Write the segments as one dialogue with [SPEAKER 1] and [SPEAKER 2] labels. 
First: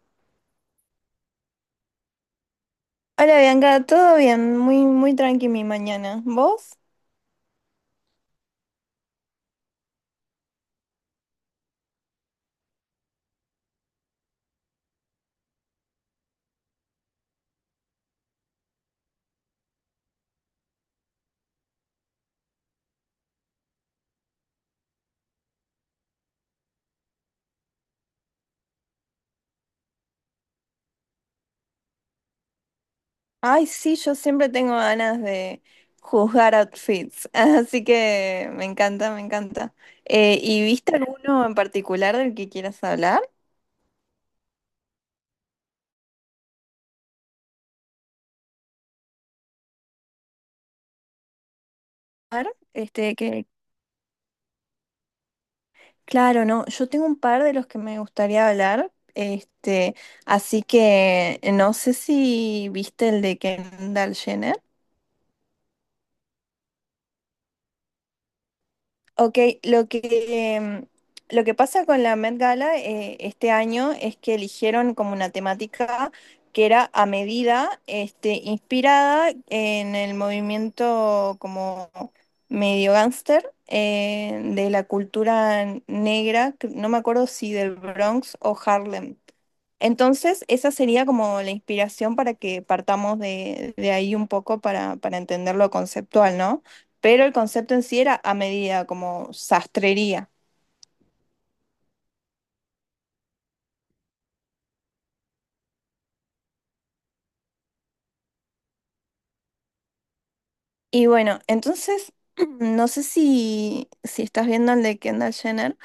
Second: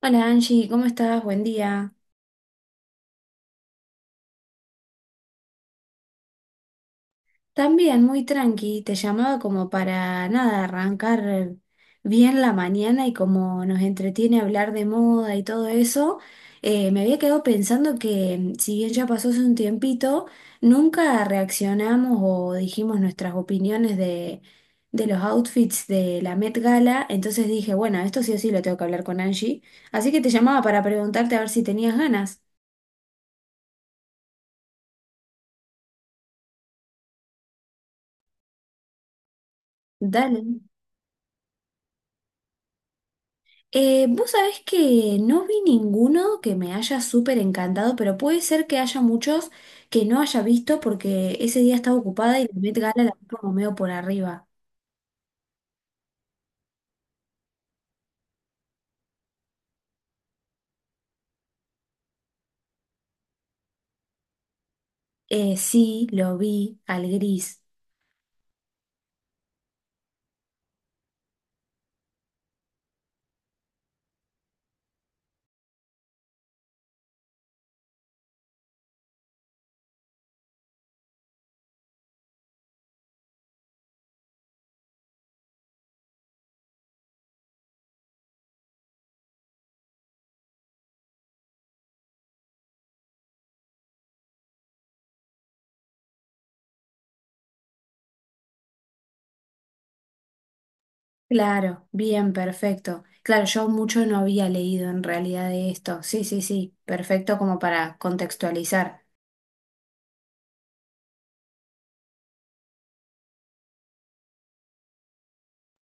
[SPEAKER 1] Hola Angie, ¿cómo estás? Buen día.
[SPEAKER 2] Hola Bianca, todo bien, muy, muy tranqui mi mañana. ¿Vos?
[SPEAKER 1] También muy tranqui, te llamaba como para nada, arrancar bien la mañana y como nos entretiene hablar de moda y todo eso, me había quedado pensando que si bien ya pasó hace un tiempito, nunca reaccionamos o dijimos nuestras opiniones de los outfits de la Met Gala, entonces dije, bueno, esto sí o sí lo tengo que hablar con Angie, así que te llamaba para preguntarte a ver si tenías ganas.
[SPEAKER 2] Ay, sí, yo siempre tengo ganas de juzgar outfits, así que me encanta, me encanta.
[SPEAKER 1] Dale.
[SPEAKER 2] ¿Y viste alguno en particular del que quieras hablar?
[SPEAKER 1] Vos sabés que no vi ninguno que me haya súper encantado, pero puede ser que haya muchos que no haya visto porque ese día estaba ocupada y la Met Gala la
[SPEAKER 2] Este,
[SPEAKER 1] vi
[SPEAKER 2] que,
[SPEAKER 1] como medio por arriba.
[SPEAKER 2] claro, no, yo tengo un par de los que me gustaría hablar, este, así que no sé si viste el de Kendall Jenner.
[SPEAKER 1] Sí, lo vi al gris.
[SPEAKER 2] Ok, em, lo que pasa con la Met Gala este año es que eligieron como una temática que era a medida, este, inspirada en el movimiento como medio gángster de la cultura negra, que no me acuerdo si del Bronx o Harlem. Entonces, esa sería como la inspiración para que partamos de ahí un poco para entender lo conceptual, ¿no? Pero el concepto en sí era a medida, como sastrería.
[SPEAKER 1] Claro, bien, perfecto. Claro, yo mucho no había leído en realidad de esto. Sí, sí, sí, perfecto como para contextualizar.
[SPEAKER 2] Y bueno, entonces, no sé si estás viendo el de Kendall Jenner,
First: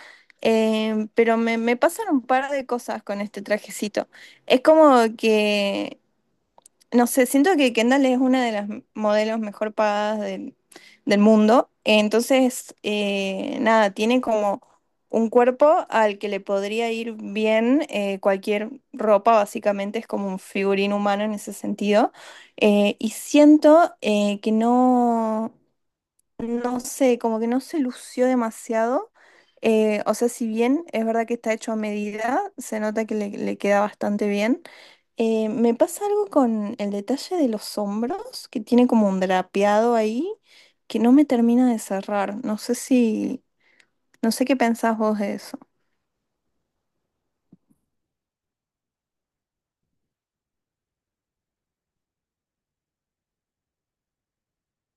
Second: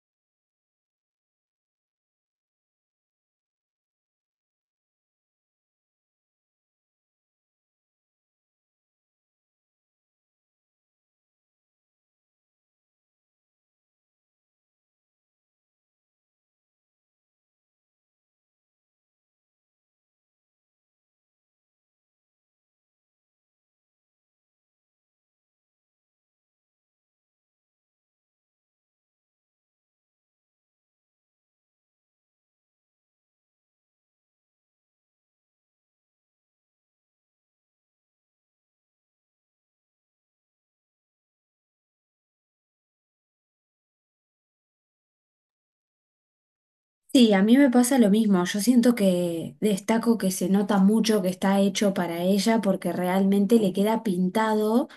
[SPEAKER 2] pero me pasan un par de cosas con este trajecito. Es como que no sé, siento que Kendall es una de las modelos mejor pagadas del mundo. Entonces, nada, tiene como un cuerpo al que le podría ir bien cualquier ropa, básicamente es como un figurín humano en ese sentido. Y siento que no. No sé, como que no se lució demasiado. O sea, si bien es verdad que está hecho a medida, se nota que le queda bastante bien. Me pasa algo con el detalle de los hombros, que tiene como un drapeado ahí, que no me termina de cerrar. No sé qué pensás vos de eso.
[SPEAKER 1] Sí, a mí me pasa lo mismo. Yo siento que destaco que se nota mucho que está hecho para ella porque realmente le queda pintado,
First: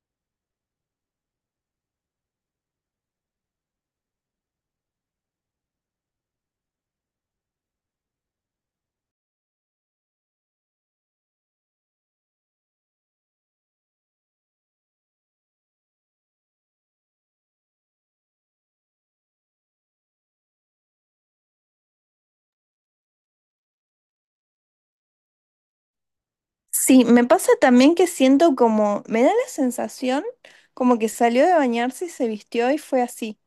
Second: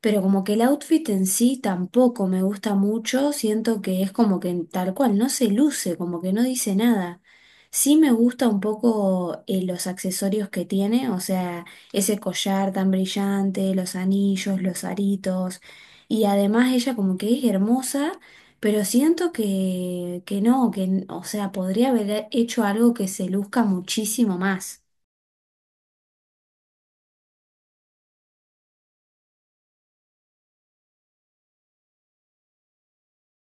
[SPEAKER 1] pero como que el outfit en sí tampoco me gusta mucho. Siento que es como que tal cual, no se luce, como que no dice nada. Sí me gusta un poco los accesorios que tiene, o sea, ese collar tan brillante, los anillos, los aritos, y además ella como que es hermosa. Pero siento que no, o sea, podría haber hecho algo que se luzca muchísimo más.
[SPEAKER 2] Sí, me pasa también que siento como, me da la sensación como que salió de bañarse y se vistió y fue así.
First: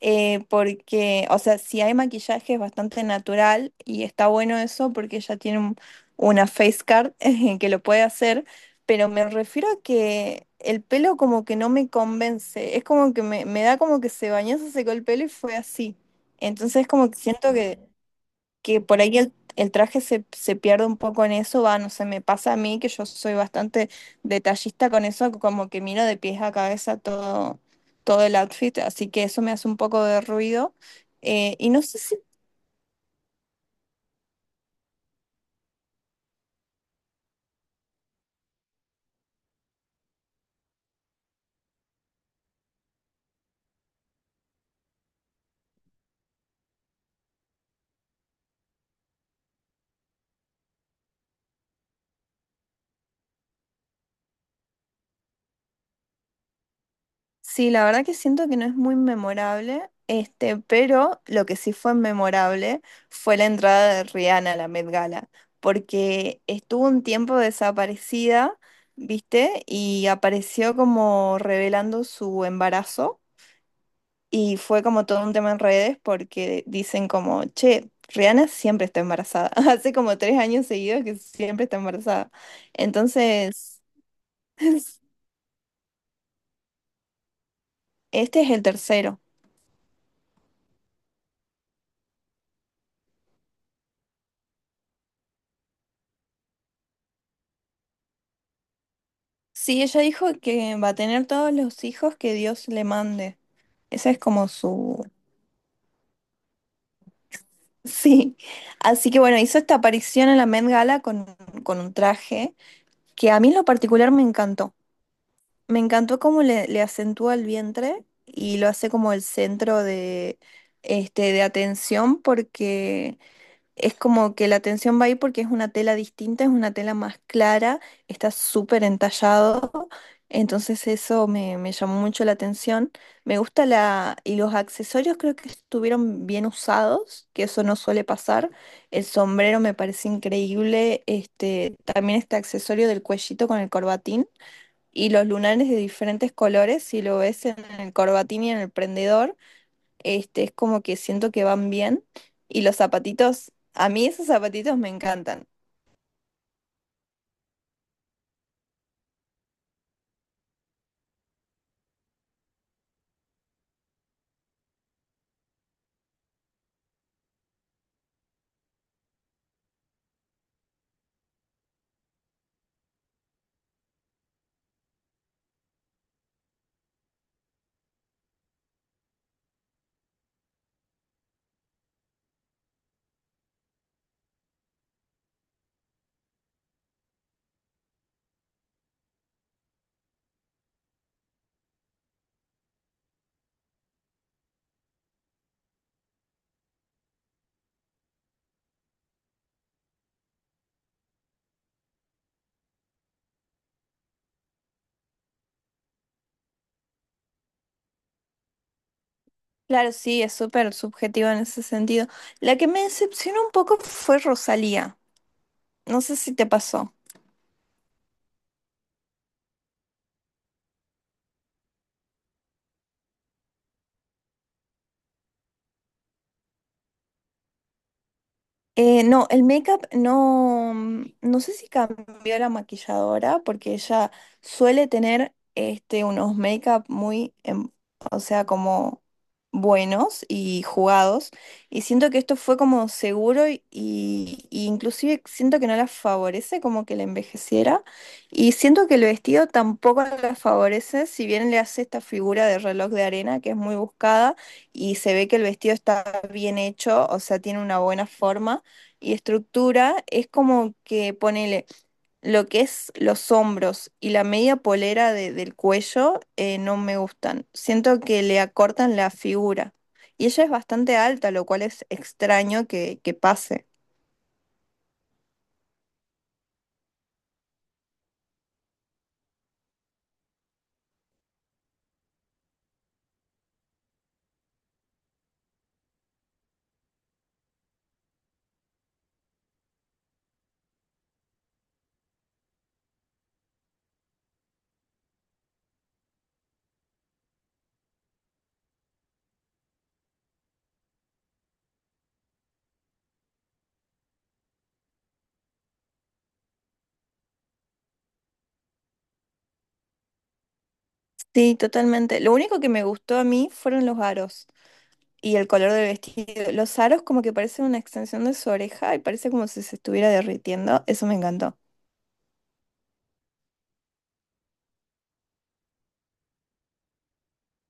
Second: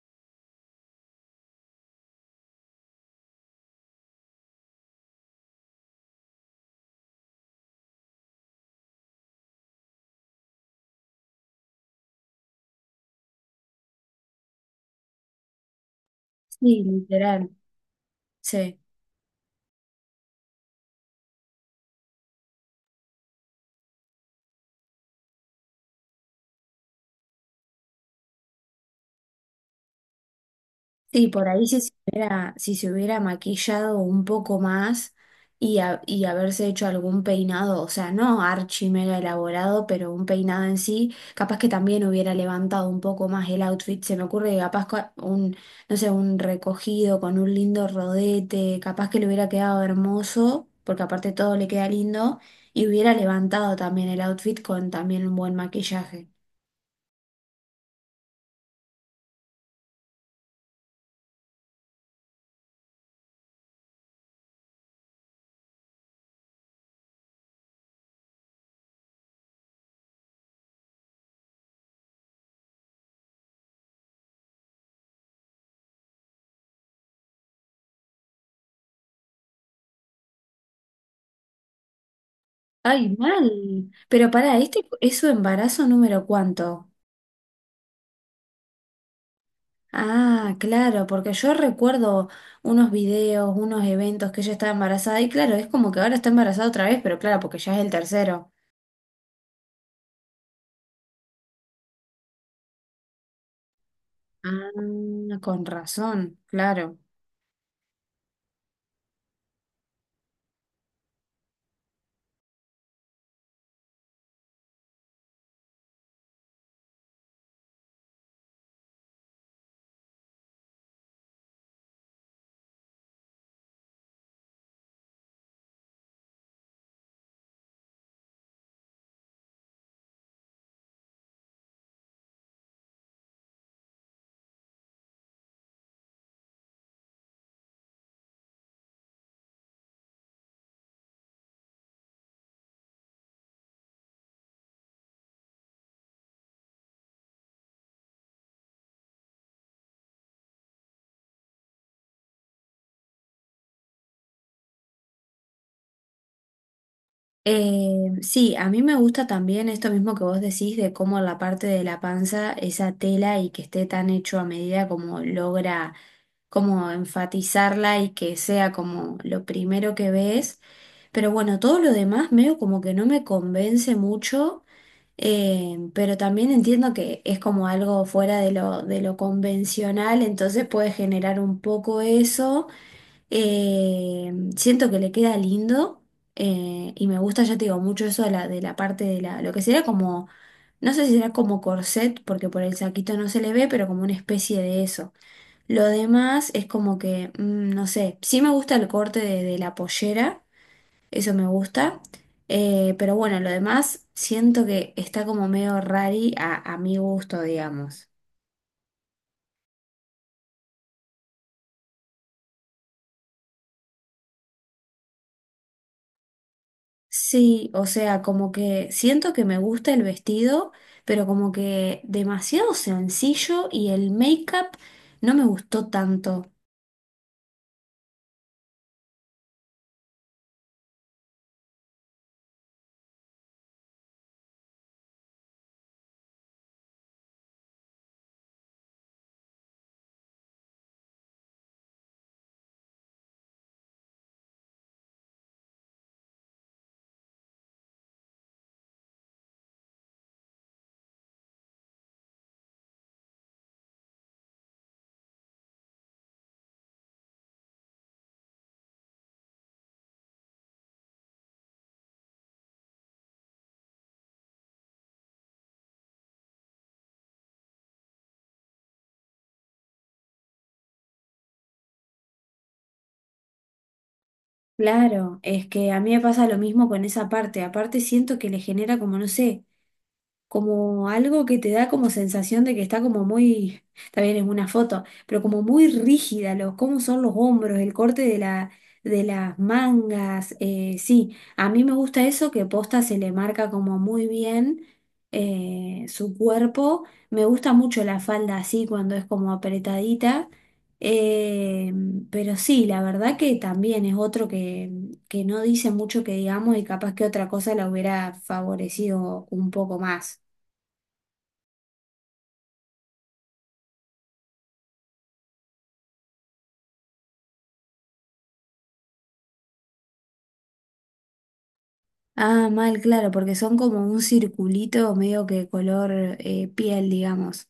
[SPEAKER 2] Porque, o sea, si hay maquillaje es bastante natural y está bueno eso porque ella tiene una face card que lo puede hacer, pero me refiero a que el pelo como que no me convence, es como que me da como que se bañó, se secó el pelo y fue así.
[SPEAKER 1] Sí,
[SPEAKER 2] Entonces como que
[SPEAKER 1] literal.
[SPEAKER 2] siento que
[SPEAKER 1] Sí.
[SPEAKER 2] que por ahí el traje se pierde un poco en eso, va, no sé, me pasa a mí que yo soy bastante detallista con eso, como que miro de pies a cabeza todo, todo el outfit, así que eso me hace un poco de ruido.
[SPEAKER 1] Sí, por ahí
[SPEAKER 2] Y no sé si,
[SPEAKER 1] si se hubiera maquillado un poco más y, y haberse hecho algún peinado, o sea, no archi mega elaborado, pero un peinado en sí, capaz que también hubiera levantado un poco más el outfit. Se me ocurre que no sé, un recogido con un lindo rodete, capaz que le hubiera quedado hermoso, porque aparte todo le queda lindo, y hubiera levantado también el outfit con también un buen maquillaje.
[SPEAKER 2] sí, la verdad que siento que no es muy memorable, este, pero lo que sí fue memorable fue la entrada de Rihanna a la Met Gala, porque estuvo un tiempo desaparecida. ¿Viste? Y apareció como revelando su embarazo. Y fue como todo un tema en redes porque dicen como, che, Rihanna siempre está embarazada. Hace como 3 años seguidos que siempre está embarazada.
[SPEAKER 1] Ay, mal.
[SPEAKER 2] Entonces,
[SPEAKER 1] Pero para este es su embarazo número cuánto.
[SPEAKER 2] este es el tercero.
[SPEAKER 1] Ah, claro, porque yo recuerdo unos videos, unos eventos que ella estaba embarazada y claro, es como que ahora está embarazada otra vez, pero claro, porque ya es el tercero.
[SPEAKER 2] Sí, ella dijo que va a tener todos los hijos que Dios le mande. Esa es como su...
[SPEAKER 1] Ah, con razón, claro.
[SPEAKER 2] Sí. Así que bueno, hizo esta aparición en la Met Gala con un traje que a mí en lo particular me encantó. Me encantó cómo le acentúa el vientre y lo hace como el centro de atención porque es como que la atención va ahí porque es una tela distinta, es una tela más clara, está súper entallado. Entonces eso me llamó mucho la atención. Me gusta la... Y los accesorios creo que estuvieron bien usados, que eso no suele pasar. El sombrero me parece increíble. Este, también este accesorio del cuellito con el corbatín. Y los lunares de diferentes colores, si lo ves en el corbatín y en el prendedor, este, es como que siento que van bien. Y los zapatitos, a mí esos zapatitos me encantan.
[SPEAKER 1] Sí, a mí me gusta también esto mismo que vos decís de cómo la parte de la panza, esa tela y que esté tan hecho a medida como logra como enfatizarla y que sea como lo primero que ves. Pero bueno, todo lo demás medio como que no me convence mucho. Pero también entiendo que es como algo fuera de lo convencional, entonces puede generar un poco eso. Siento que le queda lindo, y me gusta, ya te digo, mucho eso de la parte de la, lo que sería como, no sé si será como corset, porque por el saquito no se le ve, pero como una especie de eso. Lo demás es como que, no sé, sí me gusta el corte de la pollera. Eso me gusta. Pero bueno, lo demás siento que está como medio rari a mi gusto, digamos.
[SPEAKER 2] Claro, sí, es súper subjetivo en ese sentido. La que me decepcionó un poco fue Rosalía. No sé si te pasó.
[SPEAKER 1] Sí, o sea, como que siento que me gusta el vestido, pero como que demasiado sencillo y el make-up no me gustó tanto.
[SPEAKER 2] No, el make-up no, no sé si cambió la maquilladora porque ella suele tener este, unos make-up muy, o sea, como buenos y jugados. Y siento que esto fue como seguro y inclusive siento que no la favorece como que la envejeciera. Y siento que el vestido tampoco la favorece, si bien le hace esta figura de reloj de arena que es muy buscada y se ve que el vestido está bien hecho, o sea, tiene una buena forma y estructura es como que ponele lo que es los hombros y la media polera del cuello no me gustan. Siento que le acortan la figura. Y ella es bastante alta, lo cual es extraño que pase.
[SPEAKER 1] Claro, es que a mí me pasa lo mismo con esa parte. Aparte siento que le genera como, no sé. Como algo que te da como sensación de que está como muy, también es una foto, pero como muy rígida, los, cómo son los hombros, el corte de las mangas, sí, a mí me gusta eso que posta se le marca como muy bien, su cuerpo, me gusta mucho la falda así cuando es como apretadita. eh, pero sí, la verdad que también es otro que no dice mucho que digamos y capaz que otra cosa la hubiera favorecido un poco más.
[SPEAKER 2] Sí, totalmente. Lo único que me gustó a mí fueron los aros y el color del vestido. Los aros como que parecen una extensión de su oreja y parece como si se estuviera derritiendo. Eso me encantó.
[SPEAKER 1] Ah, mal, claro, porque son como un circulito medio que color, piel, digamos.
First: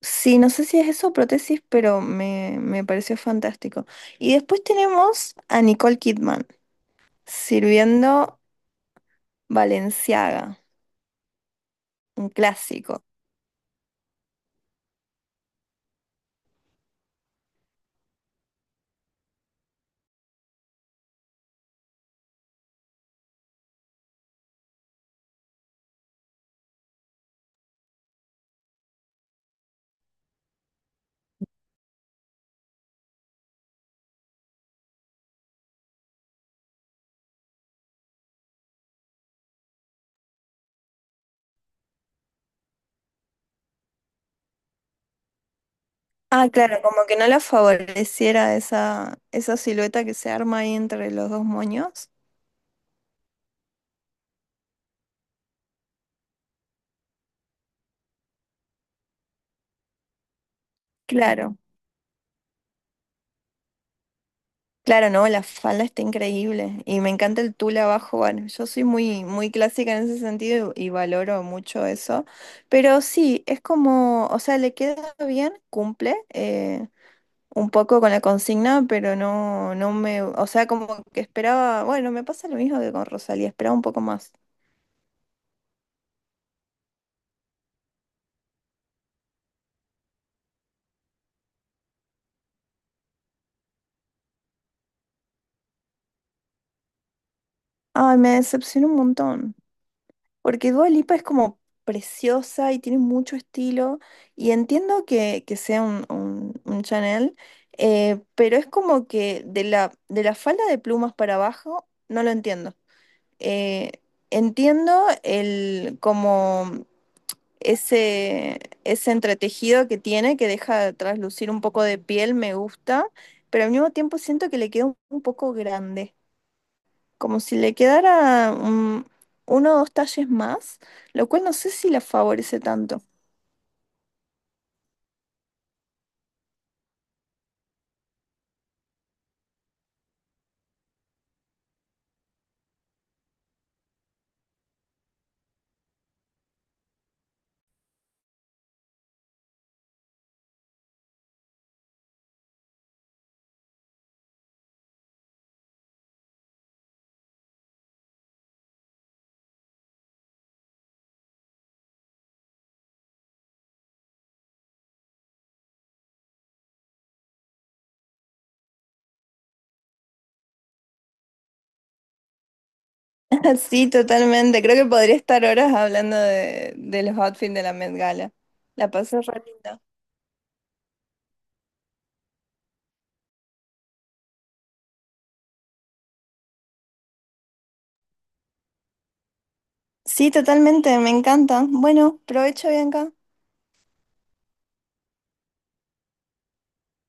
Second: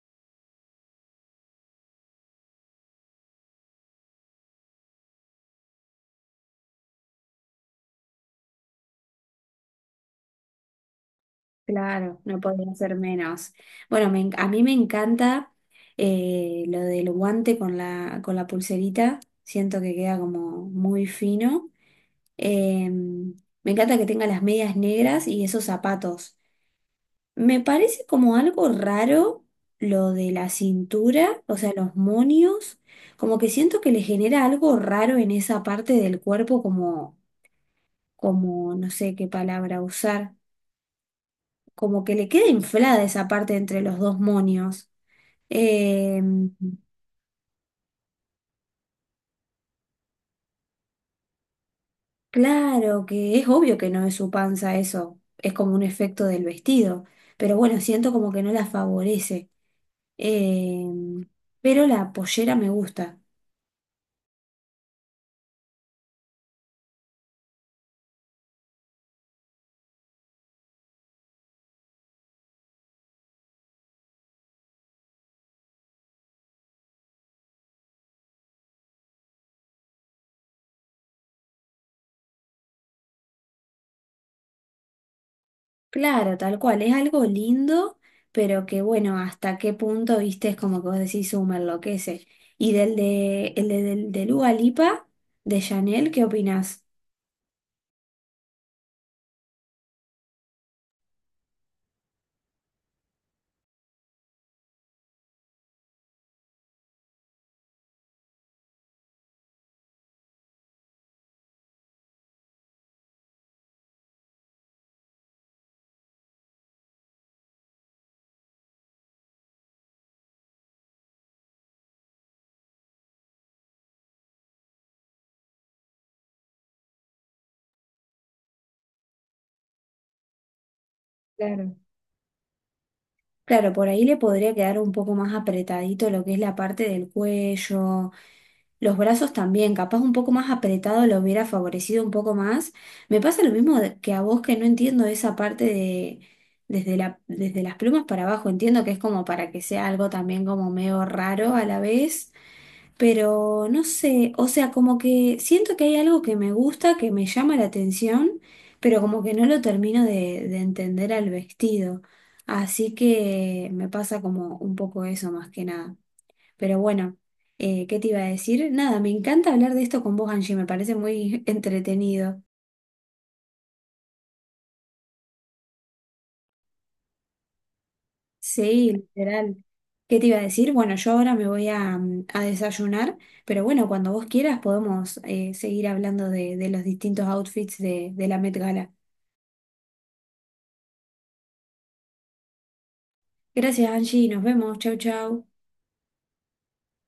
[SPEAKER 2] Sí, no sé si es eso prótesis, pero me pareció fantástico. Y después tenemos a Nicole Kidman sirviendo Balenciaga,
[SPEAKER 1] Claro,
[SPEAKER 2] un
[SPEAKER 1] no podía ser
[SPEAKER 2] clásico.
[SPEAKER 1] menos. Bueno, a mí me encanta, lo del guante con la pulserita. Siento que queda como muy fino. Me encanta que tenga las medias negras y esos zapatos. Me parece como algo raro lo de la cintura, o sea, los monios. Como que siento que le genera algo raro en esa parte del cuerpo, como no sé qué palabra usar, como que le queda inflada esa parte entre los dos monios. Eh,
[SPEAKER 2] Ah, claro, como que no la favoreciera esa, esa silueta que se arma ahí entre los dos moños.
[SPEAKER 1] claro que es obvio que no es su panza eso, es como un efecto del vestido, pero bueno, siento como que no la favorece. Eh,
[SPEAKER 2] Claro,
[SPEAKER 1] pero la pollera me gusta.
[SPEAKER 2] claro, no, la falda está increíble y me encanta el tul abajo. Bueno, yo soy muy, muy clásica en ese sentido y valoro mucho eso. Pero sí, es como, o sea, le queda bien, cumple, un poco con la consigna, pero no, no me, o sea, como que esperaba, bueno, me pasa lo mismo que con Rosalía, esperaba un poco más.
[SPEAKER 1] Claro, tal cual, es algo lindo, pero que bueno, hasta qué punto, viste, es como que vos decís, me enloquece". Y del de, el de- del, de Dua Lipa, de Chanel, ¿qué opinás?
[SPEAKER 2] Ay, me decepcionó un montón, porque Dua Lipa es como preciosa y tiene mucho estilo, y entiendo que sea un Chanel, pero es como que de la falda de plumas para abajo, no lo entiendo. Eh, Entiendo el como ese entretejido que tiene, que deja traslucir un poco de piel, me gusta, pero al mismo tiempo siento que le queda un poco grande, como si le quedara uno o dos talles más, lo cual no sé
[SPEAKER 1] Claro.
[SPEAKER 2] si la favorece tanto.
[SPEAKER 1] Claro, por ahí le podría quedar un poco más apretadito lo que es la parte del cuello, los brazos también, capaz un poco más apretado lo hubiera favorecido un poco más. Me pasa lo mismo que a vos, que no entiendo esa parte de desde las plumas para abajo, entiendo que es como para que sea algo también como medio raro a la vez. Pero no sé, o sea, como que siento que hay algo que me gusta, que me llama la atención, pero como que no lo termino de entender al vestido. Así que me pasa como un poco eso más que nada. Pero bueno, ¿qué te iba a decir? Nada, me encanta hablar de esto con vos, Angie, me parece muy entretenido.
[SPEAKER 2] Sí, totalmente. Creo que podría estar horas hablando de los outfits de la Met Gala. La
[SPEAKER 1] Sí,
[SPEAKER 2] pasé re
[SPEAKER 1] literal.
[SPEAKER 2] linda.
[SPEAKER 1] ¿Qué te iba a decir? Bueno, yo ahora me voy a, a desayunar, pero bueno, cuando vos quieras podemos seguir hablando de los distintos outfits de la Met Gala.
[SPEAKER 2] Sí, totalmente, me encanta. Bueno, provecho, Bianca.
[SPEAKER 1] Gracias, Angie. Nos vemos. Chau, chau.